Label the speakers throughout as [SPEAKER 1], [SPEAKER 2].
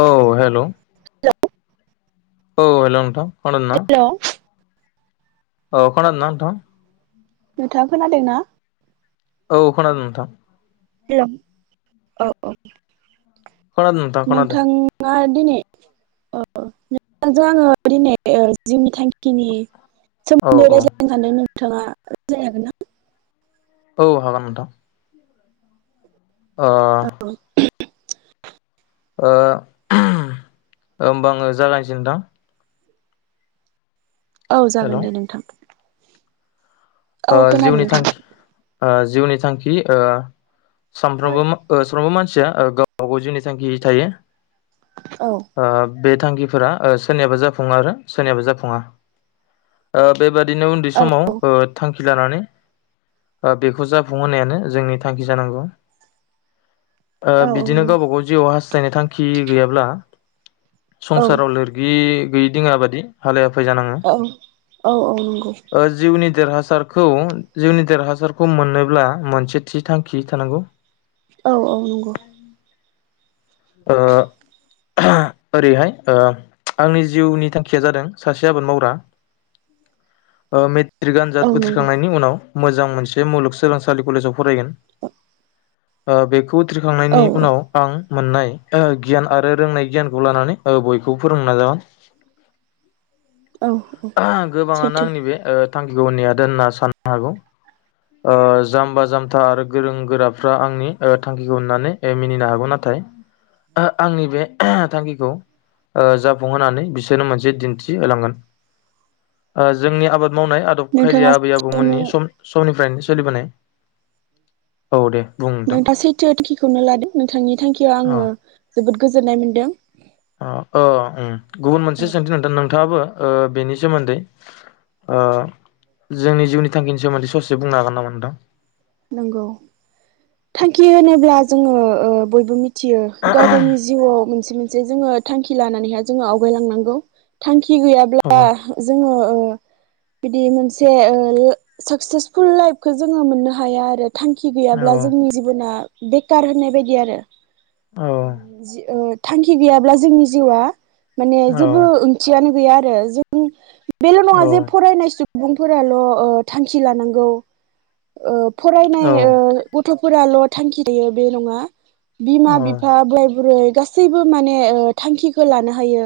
[SPEAKER 1] औ हेलौ। औ हेलौ नोंथां। खोनादों ना
[SPEAKER 2] हेल'
[SPEAKER 1] औ खोनादों ना नोंथां?
[SPEAKER 2] नोंथाङा खोनादोंना?
[SPEAKER 1] औ खोनादो नोंथां।
[SPEAKER 2] हेल' औ औ
[SPEAKER 1] खोनादों नोंथां खोनादों
[SPEAKER 2] नोंथाङा दिनै नों आङो दिनै जिउनि थांखिनि
[SPEAKER 1] औ
[SPEAKER 2] सोमोन्दै
[SPEAKER 1] औ
[SPEAKER 2] रायज्लायनो सानदों नोंथाङा रालाय हागोन ना?
[SPEAKER 1] औ हागोन नोंथां। ओ।
[SPEAKER 2] ना? [inaudible]
[SPEAKER 1] ओ होमबा आङो जागायसै नोंथां।
[SPEAKER 2] औ
[SPEAKER 1] हेल'
[SPEAKER 2] जागोन दे नोंथां। औ
[SPEAKER 1] ओ
[SPEAKER 2] खोनादों
[SPEAKER 1] जिउनि
[SPEAKER 2] नोंथां
[SPEAKER 1] थांखि ओ जिउनि बिथांखि ओ
[SPEAKER 2] औ
[SPEAKER 1] सानफ्रामबो ओ सानफ्रोमबो मान मानसिया गावबागाव जिउ थांखि थायो।
[SPEAKER 2] औ
[SPEAKER 1] बे थांखिफोरा सोरनियाबो जाफुङो आरो सोरनियाबो जाफुङा। ओ बेबा दिनो उन्दै समाव ओ थांखि लानानै बेखौ जाफुंहोनायानो जोंनि थांखि जानांगौ। ओ
[SPEAKER 2] औ
[SPEAKER 1] बिदिनो
[SPEAKER 2] नंगौ
[SPEAKER 1] गावबा गाव जिउ हास [unintelligible] थांखि गैयाब्ला
[SPEAKER 2] औ
[SPEAKER 1] संसाराव लोरगि गैयि दिंआ बादि हालाया [unintelligible]
[SPEAKER 2] औ औ औ नंगौ
[SPEAKER 1] ओ जिउनि देरहा हासारखौ जिउनि देरहासारखौ मोनोब्ला मोनसे थि थांखि थानांगौ।
[SPEAKER 2] औ औ नंगौ।
[SPEAKER 1] ओ ओरैहाय आंनि जिउनि थांखिया जादों सासे आबाद मावग्रा ओ मिथ ट्रिक
[SPEAKER 2] औ
[SPEAKER 1] आन्जाद
[SPEAKER 2] नंगौ
[SPEAKER 1] उथ्रिखांनायनि उनाव मोजां मोनसे मुलुगसोलोंसालि कलेजाव फरायगोन ओ बे
[SPEAKER 2] औ
[SPEAKER 1] खौउथ्रिखांनायनि उनाव आं मोननाय गियान आरो रोंनाय गियानखौ लानानै बयखौबो फोरोंनो नाजागोन।
[SPEAKER 2] औ औ
[SPEAKER 1] गोबाङानो
[SPEAKER 2] सैथो
[SPEAKER 1] आंनि बे ओ थांखिखौ होननायादों होनना साननो हागौ जाम्बा जाम्था आरो गोरों गोराफ्रा आंनि थांखिखौ होननानै मिनिनो हागौ नाथाय आंनि बे थांखिखौ जाफुंहोनानै बिसोरनो मोनसे दिन्थि होलांगोन ओ जोंनि आबाद मावनाय आदब
[SPEAKER 2] नोंथाङा
[SPEAKER 1] खायदाया आबै
[SPEAKER 2] सैथोखौनो
[SPEAKER 1] आबौमोननि सम समनिफ्रायनो सोलिबोनाय औ दे। बुं नोंथां
[SPEAKER 2] नोंथाङ सैथो थांखिखौनो लादों नोंथांनि थांखियाव
[SPEAKER 1] अ
[SPEAKER 2] आङो जोबोद गोजोननाय मोनदों
[SPEAKER 1] अ अ उम गुबुन मोनसे
[SPEAKER 2] औ
[SPEAKER 1] सोंथि नोंथां नोंथाङाबो ओ बेनि सोमोन्दै ओ जोंनि जिउनि थांखिनि सोमोन्दै ससे बुंनो हागोन नामा नोंथां
[SPEAKER 2] नोंगौ थांखि होनोब्ला जोङो ओ बयबो मिथ थियो गाव गावनि जिउआव मोनसे मोनसे जोङो थांखि लानानै हाय जोङो आवगायलांनांगौ थांखि खि
[SPEAKER 1] औ
[SPEAKER 2] गैयाब्ला जोङो ओ बिदि मोनसे ओ साकसेसफुल लाइफखौ जोङो मोननो हा हाया आरो थांखि गैयाब्ला जोंनि जिबना बेखार होननाय बेबायदि आरो।
[SPEAKER 1] औ
[SPEAKER 2] जि ओ थांखि गैयाब्ला जोंनि जिउआ माने
[SPEAKER 1] औ
[SPEAKER 2] जेबो ओंथियानो गैया जों बेल
[SPEAKER 1] औ
[SPEAKER 2] नङा जे फरायनाय सु बुंफोराल' ओ थांखि लानांगौ ओ फरायनाय ओ थफोराल थांखि थायो बे नङा
[SPEAKER 1] औ
[SPEAKER 2] बिमा बिफा बोराय बुरै गासैबो माने ओ थांखिखौ लानो हायो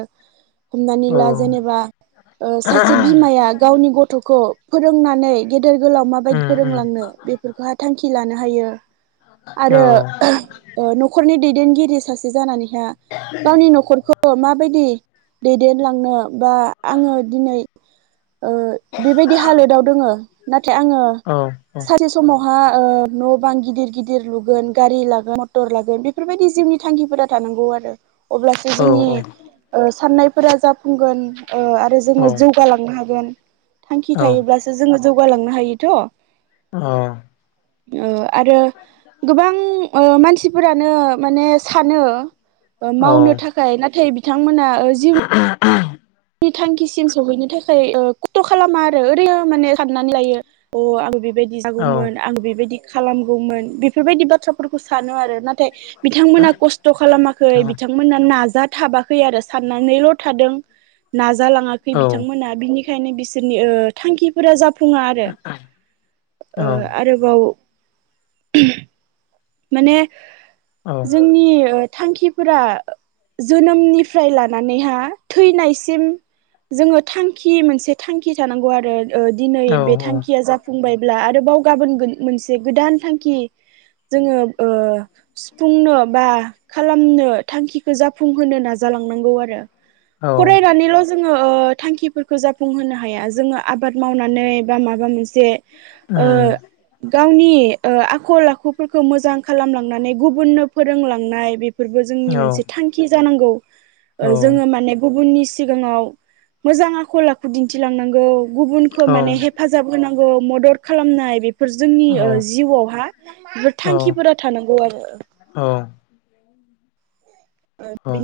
[SPEAKER 2] हमनानै
[SPEAKER 1] औ
[SPEAKER 2] ला जेनेबा ओ सासे बिमाया गावनि गथखौ फोरोंनानै गेदेर गोलाव
[SPEAKER 1] उम
[SPEAKER 2] माबायदि
[SPEAKER 1] उम
[SPEAKER 2] फोरोंलांनो बेफोरखौहा थांखि लानो हायो।
[SPEAKER 1] औ
[SPEAKER 2] आरो नखरनि ओ दैदेनगि बियो सासे जानानैहा गावनि नखरखो माबायदि दैदेनलांनो बा आङो दिनै ओ बेबायदि हालोदाव दङ ना फ्राय आङो
[SPEAKER 1] औ औ
[SPEAKER 2] थि समावहा ओ न बां गिदिर गिदिर लुगोन गारि लागोन मटर लागोन बेफोरबायदि जिउनि थांखिफोरा थानांगौ आरो अब्लासो
[SPEAKER 1] औ
[SPEAKER 2] जोंनि
[SPEAKER 1] औ
[SPEAKER 2] ओ साननायफोरा जाफुंगोन ओ आरो
[SPEAKER 1] औ
[SPEAKER 2] जोंङो जौगालांनो हागोन। थांखि थायोब्लासो जोंङो जौगालांनो हायोथ ओ आरो गोबां ओ मानसिफोरानो माने सानो ओ मावनो थाखाय नाथाय बिथांमोना ओ जिउ थांखिसिम सौहैनो थाखाय ओ कत खालामा आरो ओरैनो माने साननानै लायो औ आं बेबाय जागौमोन आं बेबायदि खालामगौमोन बेफोरबायदि बाथ्राफोरखौ सानो आरो नाथाय बिथांमोना खस्थ खालामाखै बिथांमोना नाजाथाबाखै आरो साननानैल थादों। नाजालाङाखै
[SPEAKER 1] औ
[SPEAKER 2] बिथांमोना बिनिखायनो बिसोरनि ओ थांखिफोरा जाफुङा आरो ओ आरोबाव [inaudible] माने जोंनि थांखिफोरा जोनोमनिफ्राय लानानैहा थैनायसिम जोंङो थांखि मोनसे थांखि थानांगौ आरो ओ दिनै बे
[SPEAKER 1] औ औ
[SPEAKER 2] थांखिया जाफुंबायब्ला आरोबाव गाबोन गो मोनसे गोदान थांखि जोंङो ओ सुफुंनो बा खालामनो थांखिखौ जाफुंहोनो नाजालांनांगौ आरो
[SPEAKER 1] औ
[SPEAKER 2] फराय नानैल जोंङो ओ थांखिफोरखौ जाफुंहोनो हाया जोंङो आबाद मावनानै बा माबा मोनसे ओ
[SPEAKER 1] उम।
[SPEAKER 2] गावनि ओ आखल आखु फोरखौ मोजां खालामलांनानै गुबुननो फोरोंलांनाय बेफोरबो जोंनि मोनसे थांखि जानांगौ। जोंङो माने गुबुननि सिगाङाव मोजां आखल आखु दिन्थिलांनांगौ गुबुनखो माने हेफाजाब होनां गौ मदद खालामनाय बे फोर जोंनि ओ जिउआवहा थांखिफोरा थानांगौ आरो ओ बि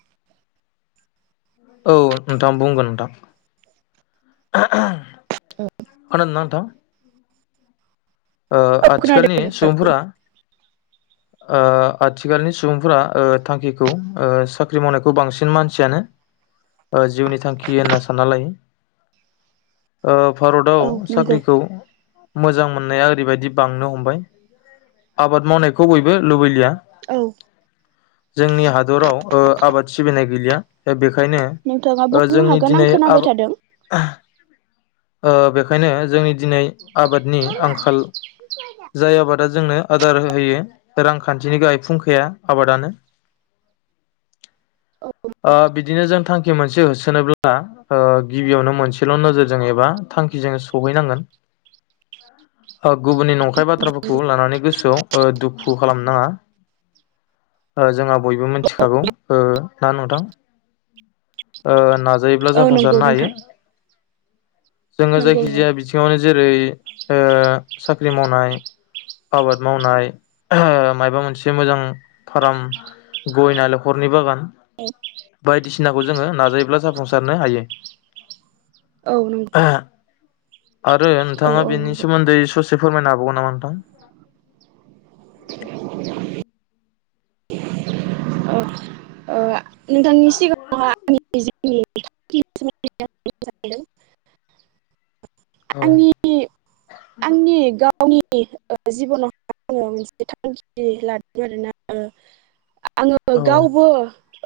[SPEAKER 2] [unintelligible] [inaudible]
[SPEAKER 1] औ नोंथां बुंगोन नोंथां खोनादोना नोंथां? ओ
[SPEAKER 2] खोनादों
[SPEAKER 1] आथिखालनि सुबुंफोरा ओ आथिखालनि सुबुंफोरा ओ थांखिखौ ओ साख्रि मावनायखौ बांसिन मानसियानो ओ जिउनि थांखि होनना सानना लायो। ओ भारतदाव
[SPEAKER 2] औ नंगौ
[SPEAKER 1] साख्रिखौ मोजां मोननाया ओरैबायदि बांनो हमबाय आबाद मावनाय खौ बयबो लुबैलिया
[SPEAKER 2] औ
[SPEAKER 1] जोंनि हादराव ओ आबाद सिबिनाय गैलिया दा बे
[SPEAKER 2] नोंथाङा बुंनो हागोन आं
[SPEAKER 1] आबा
[SPEAKER 2] खोनाबाय थादों
[SPEAKER 1] ओ बेखायनो जोंनि दिनै आबादनि आंखाल जाय आबादा जोंनो आदार हो होयो रांखान्थिनि गाहाय फुंखाया आबादानो ओ बिदिनो जों थां खि मोनसे होसोनोबब्ला ओ गिबियावनो मोनसेल नोजोरजों एबा थांखिजों सहैनांगोन। ओ गुबुननि नंखाय बाथ्राफोरखौ लानानै गोसोआव ओ दुखु। बु खालामनो नाङा ओ जोङा बयबो मोनथिखागौ ओ ना नोंथां। ओ नाज जायोब्ला
[SPEAKER 2] औ नंगौ
[SPEAKER 1] जाफुंसारनो हायो।
[SPEAKER 2] नोंथां
[SPEAKER 1] जोङो
[SPEAKER 2] नंगौ
[SPEAKER 1] जायखि
[SPEAKER 2] नंगौ
[SPEAKER 1] जाया बिथिङावनो जेरै ओ साख्रि मावनाय आबाद मावनाय। [unintelligible] मायबा मोनसे मोजां फार्म गय नालेंखरनि बागान।
[SPEAKER 2] औ [unintelligible]
[SPEAKER 1] बायदिसिनाखौ जोङो नाजायोब्ला जाफुंसारनो हायो।
[SPEAKER 2] औ नं
[SPEAKER 1] आरो नोंथाङा बेनि सोमोन्दै ससे फोरमायनो हाबावगौ नामा नोंथां।
[SPEAKER 2] [unintelligible] ओ ओ नोंथांनि सिगाङाव
[SPEAKER 1] औ
[SPEAKER 2] [unintelligible] [unintelligible] [inaudible] आंनि गाव। [unintelligible] आङो
[SPEAKER 1] औ
[SPEAKER 2] गावबो।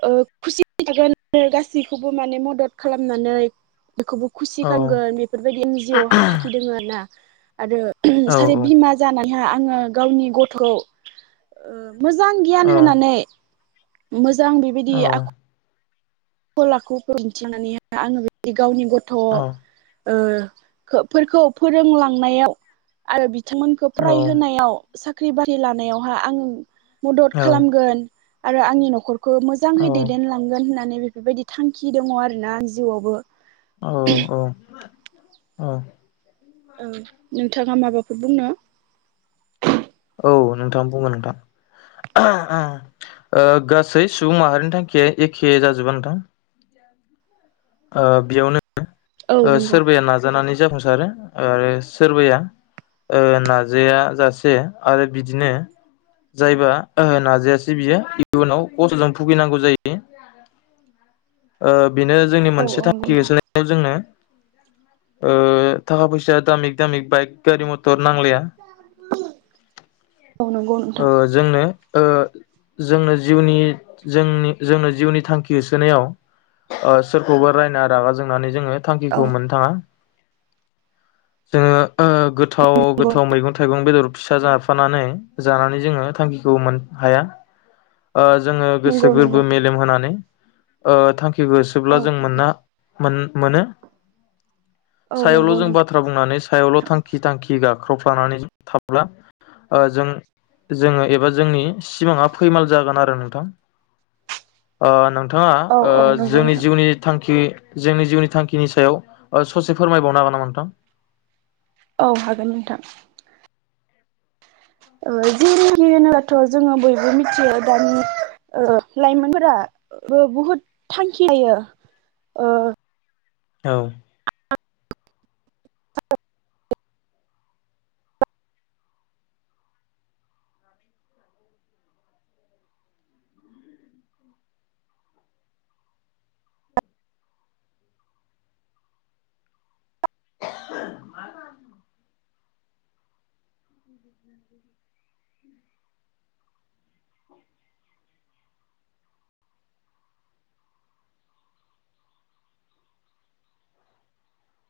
[SPEAKER 2] आ खुसि था-गोन आरो गासैखौबो माने मदद खालामनानै। बेखौबो खुसि
[SPEAKER 1] औ
[SPEAKER 2] खालामगोन बेफोरबायदि आंनि जिवावहा थाखि दङ आरो ना। [unintelligible] आरो सारे
[SPEAKER 1] औ
[SPEAKER 2] बिमा जाना हा ङो गावनि गथखौ मोजां गियान
[SPEAKER 1] औ
[SPEAKER 2] होनानै। मोज जां बिबायदि आख गलाखौन्थिनानैाय आङो बे गावनि गथ'
[SPEAKER 1] औ
[SPEAKER 2] आ खो-फोरखौ फोरोंलांनायाव आरो बि [unintelligible] मोनखौ
[SPEAKER 1] औ
[SPEAKER 2] फराय होनायाव सा खै बारि लानायावहा आं। मदद
[SPEAKER 1] औ
[SPEAKER 2] खालामगोन आरो आंनि नखर बो
[SPEAKER 1] औ
[SPEAKER 2] मोजाङै दैदेनलांगोन होननानै बेबायदि थांखि दङ आरोना आंनि जिउआवबो
[SPEAKER 1] औ औ औ
[SPEAKER 2] औ नोंथाङा माबाफोर बुंनो
[SPEAKER 1] औ नोंथां बुंगोन नोंथां ओह आह ओ गासै सुबुं माहारिनि थांखिया एखे जाजोबा नोंथां ओ बियावनो
[SPEAKER 2] औ
[SPEAKER 1] ओ
[SPEAKER 2] नंगौ
[SPEAKER 1] सोरबाया नाजानानै जाफुंसा आरो आरो सोरबाया ओ नाजायाजासे आरो बिदिनो जायबा ओहो नाजायासै बियो इयुनाव खस्तजों भुगि नांगौ जायो ओ बिनो जोंनि
[SPEAKER 2] औ
[SPEAKER 1] मोनसे
[SPEAKER 2] औ नंगौ
[SPEAKER 1] थांखि
[SPEAKER 2] नोंथां
[SPEAKER 1] होसोनायाव जोंनो ओ थाखा फैसा दामिक दामिक बाइक गारि मटर नांलाया
[SPEAKER 2] औ नंगौ
[SPEAKER 1] ओ
[SPEAKER 2] नोंथां
[SPEAKER 1] जोंनो ओ जोंनो जिउनि जोंनि जोंनो जिउनि थांखि होसोनायाव ओ सोरखौबा रायना रागा जोंनानै जोङो
[SPEAKER 2] औ
[SPEAKER 1] थांखिखौ मोननो थाङा। जोङो ओ गोथाव
[SPEAKER 2] नंगौ
[SPEAKER 1] गोथाव मैगं थाइगं बेदर फिसा जा फानानै जानानै जोङो थांखिखौ मोन हाया ओ जोङो
[SPEAKER 2] नंगौ
[SPEAKER 1] गोसो गोरबो
[SPEAKER 2] नंगौ
[SPEAKER 1] मेलेम होनानै। ओ थांखिबो जोबब्ला
[SPEAKER 2] औ
[SPEAKER 1] जों
[SPEAKER 2] नंगौ
[SPEAKER 1] मोनना मोन मोनो
[SPEAKER 2] औ
[SPEAKER 1] सायावल'
[SPEAKER 2] नंगौ
[SPEAKER 1] जों
[SPEAKER 2] नोंथां
[SPEAKER 1] बाथ्रा बुंनानै सायावल' थांखि थांखि गाब होख्रावफ्लानानै थाब्ला ओ जों जोङो एबा जोंनि सिमाङा फैमाल जागोन आरो नोंथां ओ नों थाङा
[SPEAKER 2] औ
[SPEAKER 1] ओ
[SPEAKER 2] औ नंगौ
[SPEAKER 1] जोंनि
[SPEAKER 2] नोंथां
[SPEAKER 1] जि थांखि जोंनि जिउनि थांखिनि सायाव ओ ससे फोरमायबावनो हागोन नामा नोंथां?
[SPEAKER 2] औ हागोन नोंथां ओ जिउनि थांखि होनोबाथ' जोङो बयबो मिथियो दानि ओ लाइमोनफोरा बुहुद थांखि लायो ओ
[SPEAKER 1] औ। [inaudible]